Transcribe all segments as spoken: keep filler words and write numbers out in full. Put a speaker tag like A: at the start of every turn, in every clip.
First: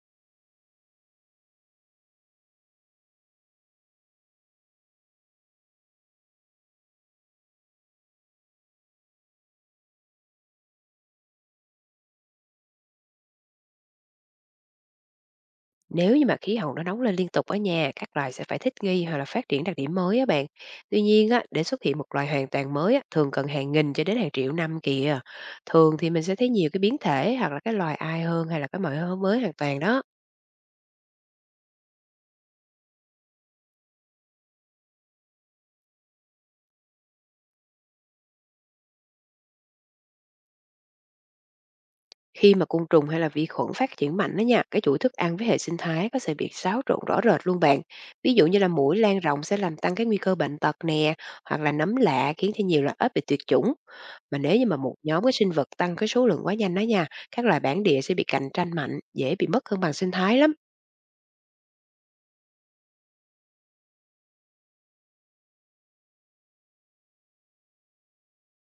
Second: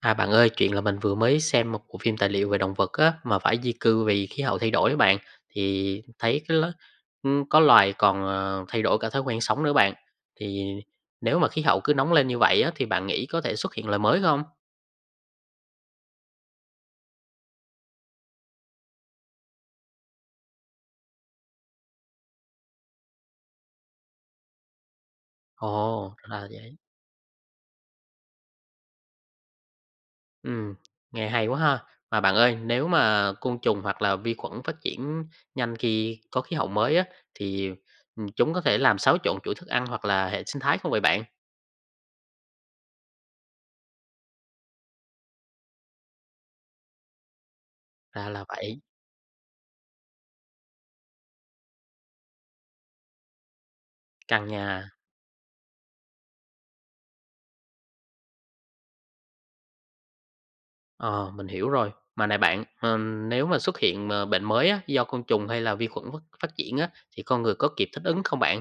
A: À bạn ơi, chuyện là mình vừa mới xem một bộ phim tài liệu về động vật á, mà phải di cư vì khí hậu thay đổi bạn, thì thấy cái lo- ừ, có loài còn ờ, thay đổi cả thói quen sống nữa bạn. Thì nếu mà khí hậu cứ nóng lên như vậy á, thì bạn nghĩ có thể xuất hiện loài mới không?
B: Nếu như mà khí hậu nó nóng lên liên tục ở nhà, các loài sẽ phải thích nghi hoặc là phát triển đặc điểm mới á bạn. Tuy nhiên á, để xuất hiện một loài hoàn toàn mới á, thường cần hàng nghìn cho đến hàng triệu năm kìa. Thường thì
A: Ồ,
B: mình sẽ
A: ra là
B: thấy nhiều
A: vậy.
B: cái biến thể hoặc là cái loài ai hơn hay là cái mọi hơn mới hoàn toàn đó.
A: Ừ, nghe hay quá ha. Mà bạn ơi, nếu mà côn trùng hoặc là vi khuẩn phát triển nhanh khi có khí hậu mới á, thì ừ, chúng có thể làm xáo trộn chuỗi thức ăn hoặc là hệ sinh thái không vậy bạn?
B: Khi mà côn trùng hay là vi khuẩn phát triển mạnh đó nha, cái chuỗi thức ăn với hệ sinh thái có thể bị xáo trộn rõ rệt luôn bạn.
A: Ra
B: Ví
A: là
B: dụ như là
A: vậy,
B: muỗi lan rộng sẽ làm tăng cái nguy cơ bệnh tật nè, hoặc là nấm lạ khiến cho nhiều loài ếch bị tuyệt chủng. Mà
A: căng
B: nếu như mà
A: nhà.
B: một nhóm cái sinh vật tăng cái số lượng quá nhanh đó nha, các loài bản địa sẽ bị cạnh tranh mạnh, dễ bị mất cân bằng sinh thái lắm.
A: Ờ, mình hiểu rồi. Mà này bạn, ờm, nếu mà xuất hiện mà bệnh mới á, do côn trùng hay là vi khuẩn phát phát triển á, thì con người có kịp thích ứng không bạn?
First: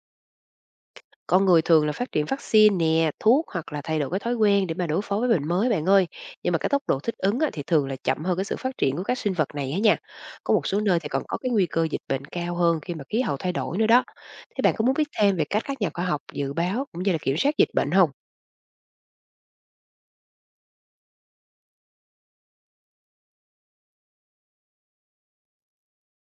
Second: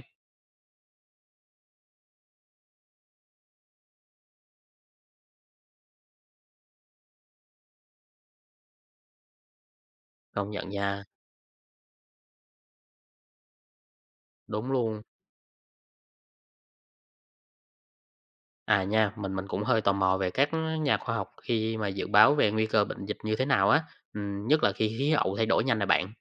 B: Con người thường là phát triển vaccine nè, thuốc hoặc là thay đổi cái thói quen để mà đối phó với bệnh mới bạn ơi. Nhưng mà cái tốc độ thích ứng á, thì thường là chậm hơn cái sự phát triển của các sinh vật này á nha.
A: Công
B: Có một
A: nhận
B: số nơi
A: nha,
B: thì còn có cái nguy cơ dịch bệnh cao hơn khi mà khí hậu thay đổi nữa đó. Thế
A: đúng
B: bạn có muốn
A: luôn.
B: biết thêm về cách các nhà khoa học dự báo cũng như là kiểm soát dịch bệnh không?
A: À nha, mình mình cũng hơi tò mò về các nhà khoa học khi mà dự báo về nguy cơ bệnh dịch như thế nào á, ừm, nhất là khi khí hậu thay đổi nhanh này bạn.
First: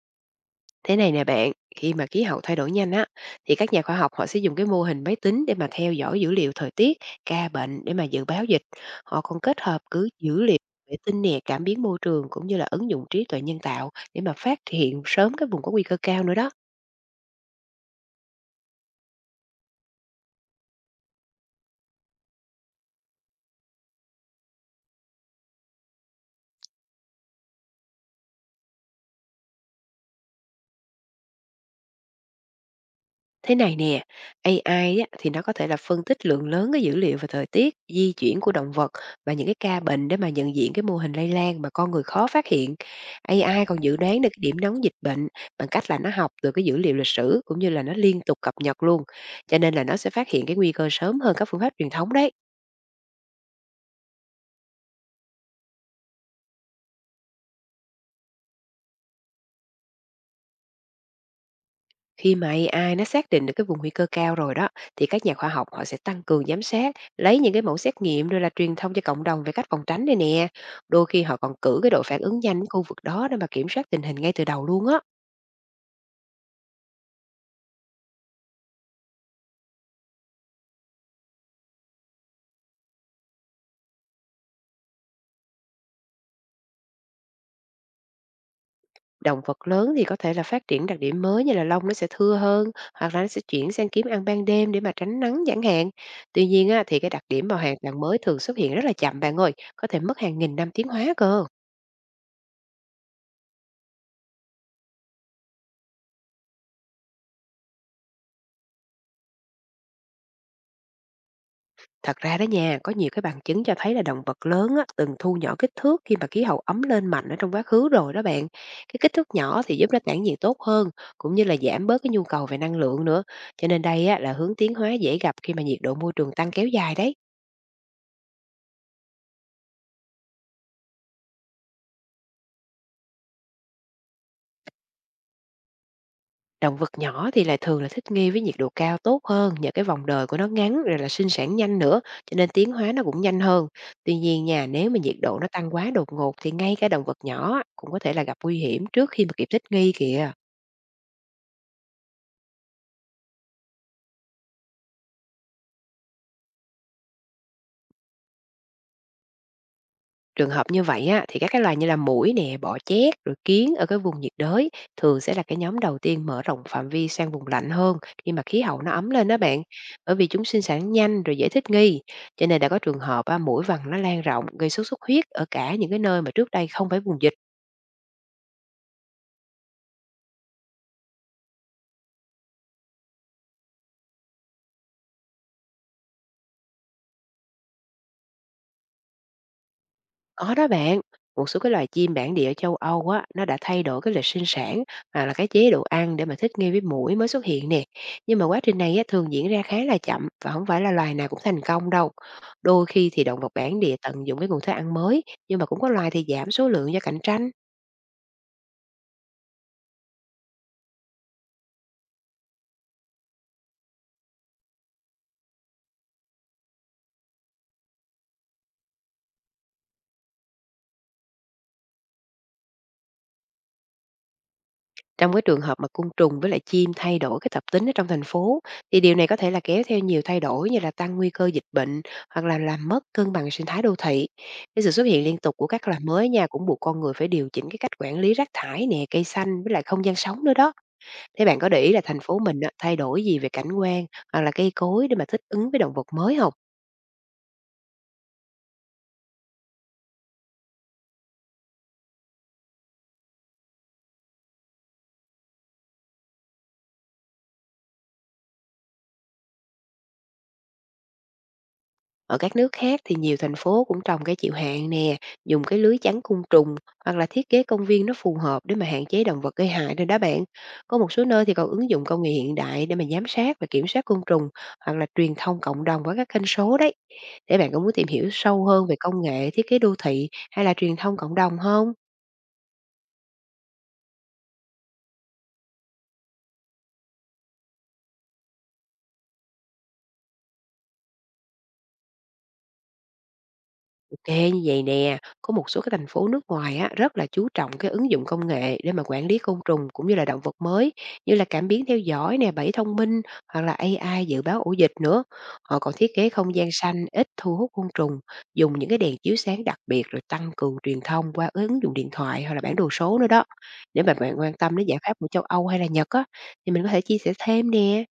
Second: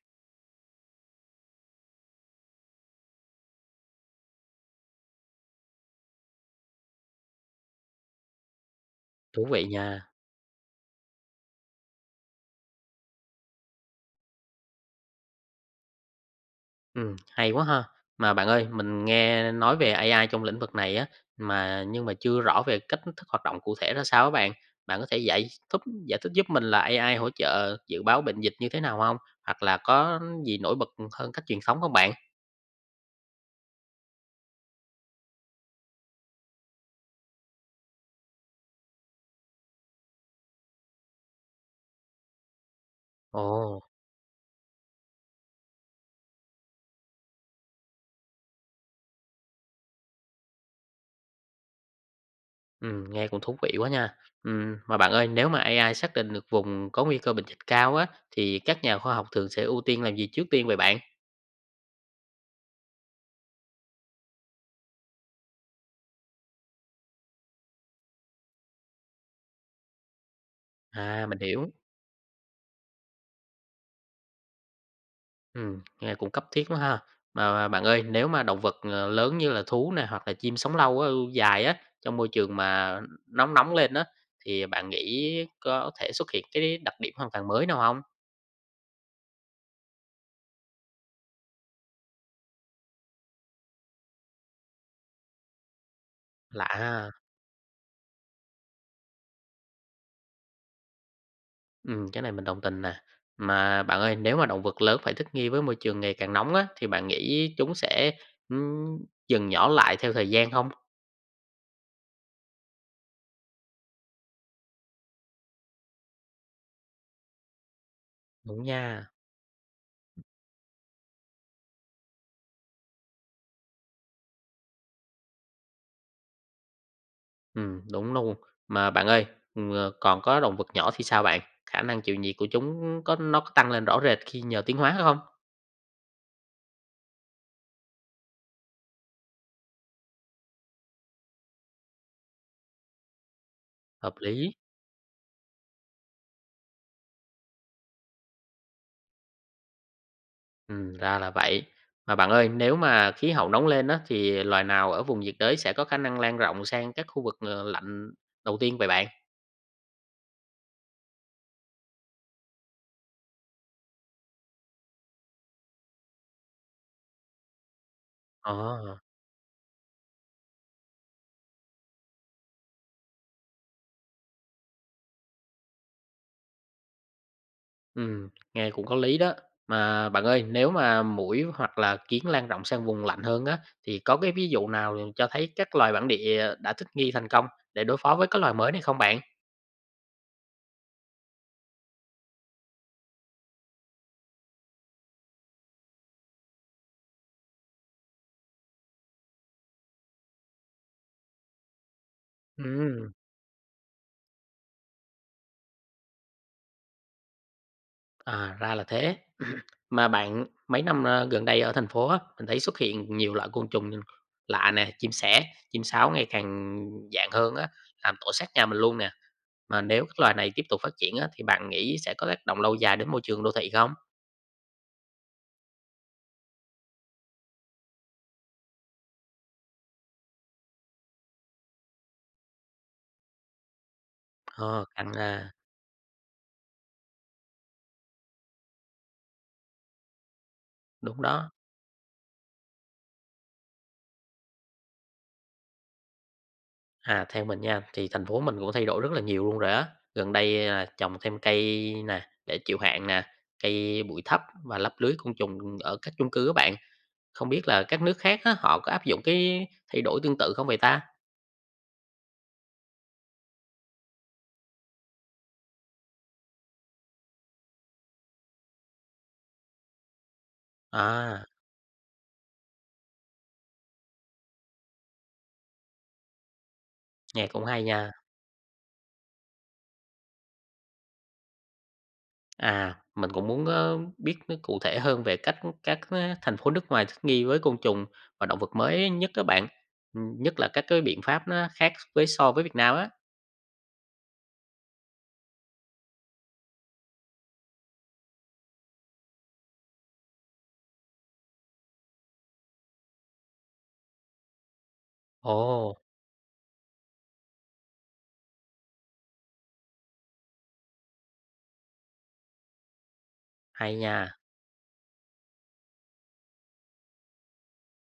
B: Thế này nè bạn, khi mà khí hậu thay đổi nhanh á, thì các nhà khoa học họ sẽ dùng cái mô hình máy tính để mà theo dõi dữ liệu thời tiết, ca bệnh để mà dự báo dịch. Họ còn
A: Thú
B: kết
A: vị
B: hợp cứ
A: nha.
B: dữ liệu vệ tinh nè, cảm biến môi trường cũng như là ứng dụng trí tuệ nhân tạo để mà phát hiện sớm các vùng có nguy cơ cao nữa đó.
A: Ừm, hay quá ha. Mà bạn ơi, mình nghe nói về a i trong lĩnh vực này á, mà nhưng mà chưa rõ về cách thức hoạt động cụ thể ra sao á bạn. Bạn có thể giải thích, giải thích giúp mình là a i hỗ trợ dự báo bệnh dịch như thế nào không? Hoặc là có gì nổi bật hơn cách truyền thống không bạn?
B: Thế này nè, a i á, thì nó có thể là phân tích lượng lớn cái dữ liệu về thời tiết, di chuyển của động vật và những cái ca bệnh để mà nhận diện cái mô hình lây lan mà con người khó phát hiện. a i còn
A: Ồ,
B: dự đoán được cái điểm nóng dịch bệnh bằng cách là nó học từ cái dữ liệu lịch sử cũng như là nó liên tục cập nhật luôn. Cho nên là nó sẽ phát hiện cái nguy cơ sớm hơn các phương pháp truyền thống đấy.
A: ừm, nghe cũng thú vị quá nha. Ừm, mà bạn ơi, nếu mà a i xác định được vùng có nguy cơ bệnh dịch cao á, thì các nhà khoa học thường sẽ ưu tiên làm gì trước tiên vậy bạn?
B: Khi mà a i nó xác định được cái vùng nguy cơ cao rồi đó, thì các nhà khoa học họ sẽ tăng cường giám sát, lấy những cái mẫu xét nghiệm rồi là truyền thông cho cộng đồng về cách phòng tránh đây nè. Đôi khi
A: À,
B: họ
A: mình
B: còn
A: hiểu.
B: cử cái đội phản ứng nhanh ở khu vực đó để mà kiểm soát tình hình ngay từ đầu luôn á.
A: Ừm, nghe cũng cấp thiết quá ha. Mà bạn ơi, nếu mà động vật, ờ, lớn như là thú này hoặc là chim sống lâu á, dài á, trong môi trường mà nóng nóng lên á, thì bạn nghĩ có thể xuất hiện cái đặc điểm hoàn toàn mới nào không?
B: Động vật lớn thì có thể là phát triển đặc điểm mới như là lông nó sẽ thưa hơn, hoặc là nó sẽ chuyển sang kiếm ăn ban đêm để mà tránh nắng chẳng hạn. Tuy
A: Lạ
B: nhiên á, thì
A: ha.
B: cái đặc điểm mà hoàn toàn mới thường xuất hiện rất là chậm bạn ơi, có thể mất hàng nghìn năm tiến hóa cơ.
A: Ừm, cái này mình đồng tình nè. Mà bạn ơi, nếu mà động vật lớn phải thích nghi với môi trường ngày càng nóng á, thì bạn nghĩ chúng sẽ, ừm, dần nhỏ lại theo thời gian không?
B: Thật ra đó nha, có nhiều cái bằng chứng cho thấy là động vật lớn á, từng thu nhỏ kích thước khi mà khí hậu ấm lên mạnh ở trong quá khứ rồi đó bạn.
A: Đúng
B: Cái
A: nha.
B: kích thước nhỏ thì giúp nó tản nhiệt tốt hơn, cũng như là giảm bớt cái nhu cầu về năng lượng nữa. Cho nên đây á, là hướng tiến hóa dễ gặp khi mà nhiệt độ môi trường tăng kéo dài đấy.
A: Ừm, đúng luôn. Mà bạn ơi, ừm, ờ, còn có động vật nhỏ thì sao bạn? Khả năng chịu nhiệt của chúng có nó có tăng lên rõ rệt khi nhờ tiến hóa không?
B: Động vật nhỏ thì lại thường là thích nghi với nhiệt độ cao tốt hơn nhờ cái vòng đời của nó ngắn rồi là sinh sản nhanh nữa, cho nên tiến hóa nó cũng nhanh hơn.
A: Hợp
B: Tuy nhiên
A: lý.
B: nha, nếu mà nhiệt độ nó tăng quá đột ngột thì ngay cả động vật nhỏ á, cũng có thể là gặp nguy hiểm trước khi mà kịp thích nghi kìa.
A: Ừm, ra là vậy. Mà bạn ơi, nếu mà khí hậu nóng lên đó thì loài nào ở vùng nhiệt đới sẽ có khả năng lan rộng sang các khu vực, ờ, lạnh đầu tiên vậy bạn?
B: Trường hợp như vậy á, thì các cái loài như là muỗi nè, bọ chét, rồi kiến ở cái vùng nhiệt đới thường sẽ là cái nhóm đầu tiên mở rộng phạm vi sang vùng lạnh hơn khi mà khí hậu nó
A: Ờ,
B: ấm lên đó bạn. Bởi vì chúng sinh sản nhanh rồi dễ thích nghi. Cho nên đã có trường hợp á, muỗi vằn nó lan rộng gây sốt xuất huyết ở cả những cái nơi mà trước đây không phải vùng dịch.
A: ừm, nghe cũng có lý đó. Mà bạn ơi, nếu mà muỗi hoặc là kiến lan rộng sang vùng lạnh hơn á, thì có cái ví dụ nào cho thấy các loài bản địa đã thích nghi thành công để đối phó với các loài mới này không bạn?
B: Có đó bạn, một số cái loài chim bản địa ở châu Âu á, nó đã thay đổi cái lịch sinh sản hoặc là cái chế độ ăn để mà thích nghi với muỗi mới xuất hiện nè. Nhưng mà quá trình này á, thường diễn ra khá là chậm và không phải là loài nào cũng thành công đâu. Đôi khi
A: Ừm,
B: thì động vật bản địa tận dụng cái nguồn thức ăn mới, nhưng mà cũng có loài thì giảm số lượng do cạnh tranh.
A: à, ra là thế. Mà bạn mấy năm, ơ, gần đây ở thành phố á, mình thấy xuất hiện nhiều loại côn trùng lạ nè, chim sẻ, chim sáo ngày càng dạng hơn á, làm tổ sát nhà mình luôn nè. Mà nếu các loài này tiếp tục phát triển á, thì bạn nghĩ sẽ có tác động lâu dài đến môi trường đô thị không?
B: Trong cái trường hợp mà côn trùng với lại chim thay đổi cái tập tính ở trong thành phố, thì điều này có thể là kéo theo nhiều thay đổi như là tăng nguy cơ dịch bệnh hoặc là làm mất cân bằng sinh thái đô thị. Cái
A: Ờ,
B: sự xuất
A: căng
B: hiện liên
A: ha,
B: tục của các loài mới nha cũng buộc con người phải điều chỉnh cái cách quản lý rác thải nè, cây xanh với lại không gian sống nữa đó.
A: đúng
B: Thế
A: đó.
B: bạn có để ý là thành phố mình á, thay đổi gì về cảnh quan hoặc là cây cối để mà thích ứng với động vật mới không?
A: À, theo mình nha, thì thành phố mình cũng thay đổi rất là nhiều luôn rồi á. Gần đây là trồng thêm cây nè, để chịu hạn nè, cây bụi thấp và lắp lưới côn trùng ở các chung cư các bạn. Không biết là các nước khác á, họ có áp dụng cái thay đổi tương tự không vậy ta?
B: Ở các nước khác thì nhiều thành phố cũng trồng cây chịu hạn nè, dùng cái lưới chắn côn trùng hoặc là thiết kế công viên nó phù hợp để mà hạn chế động vật gây hại rồi đó bạn. Có một số
A: À,
B: nơi thì còn ứng dụng công nghệ hiện đại để mà giám sát và kiểm soát côn trùng, hoặc là truyền thông cộng đồng qua các kênh số đấy.
A: nghe
B: Để
A: cũng
B: bạn có
A: hay
B: muốn tìm
A: nha.
B: hiểu sâu hơn về công nghệ thiết kế đô thị hay là truyền thông cộng đồng không?
A: À, mình cũng muốn ờ, biết nó cụ thể hơn về cách các ờ, thành phố nước ngoài thích nghi với côn trùng và động vật mới nhất các bạn, Ừ, nhất là các cái biện pháp nó khác với so với Việt Nam á.
B: Ô kê, như vậy nè, có một số cái thành phố nước ngoài á, rất là chú trọng cái ứng dụng công nghệ để mà quản lý côn trùng cũng như là động vật mới, như là cảm biến theo dõi nè, bẫy thông minh hoặc là a i dự báo ổ dịch nữa. Họ
A: Ồ,
B: còn thiết kế không gian xanh ít thu hút côn trùng, dùng những cái đèn chiếu sáng đặc biệt rồi tăng cường truyền thông qua ứng dụng điện thoại hoặc là bản đồ số nữa đó.
A: hay
B: Nếu mà bạn
A: nha.
B: quan tâm đến giải pháp của châu Âu hay là Nhật á, thì mình có thể chia sẻ thêm nè.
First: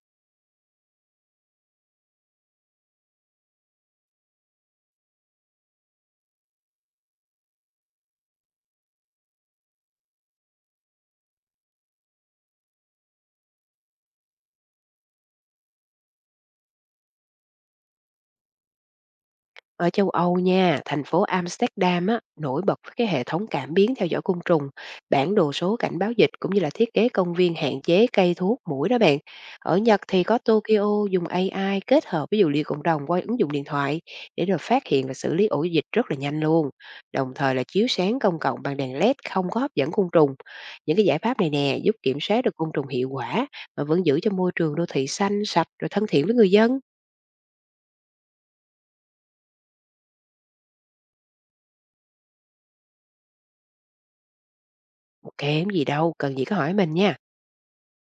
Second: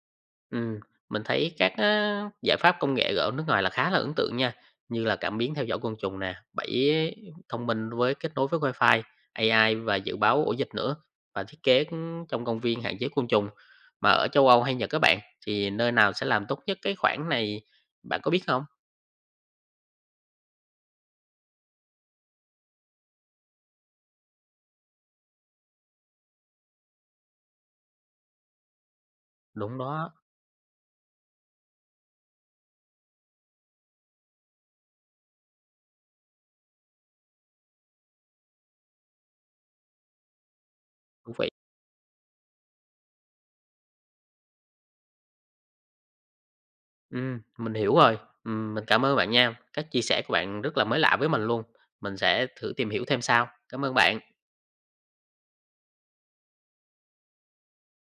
A: Ừm, mình thấy các á, giải pháp công nghệ ở nước ngoài là khá là ấn tượng nha, như là cảm biến theo dõi côn trùng nè, bẫy thông minh với kết nối với Wi-Fi, a i và dự báo ổ dịch nữa và thiết kế cũng trong công viên hạn chế côn trùng. Mà ở châu Âu hay Nhật các bạn thì nơi nào sẽ làm tốt nhất cái khoản này bạn có biết không?
B: Ở châu Âu nha, thành phố Amsterdam á, nổi bật với cái hệ thống cảm biến theo dõi côn trùng, bản đồ số cảnh báo dịch cũng như là thiết kế công viên hạn chế cây thuốc muỗi đó bạn.
A: Đúng
B: Ở Nhật
A: đó,
B: thì có Tokyo dùng a i kết hợp với dữ liệu cộng đồng qua ứng dụng điện thoại để rồi phát hiện và xử lý ổ dịch rất là nhanh luôn. Đồng thời là chiếu sáng công cộng bằng đèn LED không có hấp dẫn côn trùng. Những cái giải
A: thú
B: pháp
A: vị.
B: này nè giúp kiểm soát được côn trùng hiệu quả mà vẫn giữ cho môi trường đô thị xanh, sạch rồi thân thiện với người dân.
A: Ừm, mình hiểu rồi. Ừm, mình cảm ơn bạn nha. Các chia sẻ của bạn rất là mới lạ với mình luôn. Mình sẽ thử tìm hiểu thêm sau. Cảm ơn bạn.
B: Kém gì đâu, cần gì có hỏi mình nha.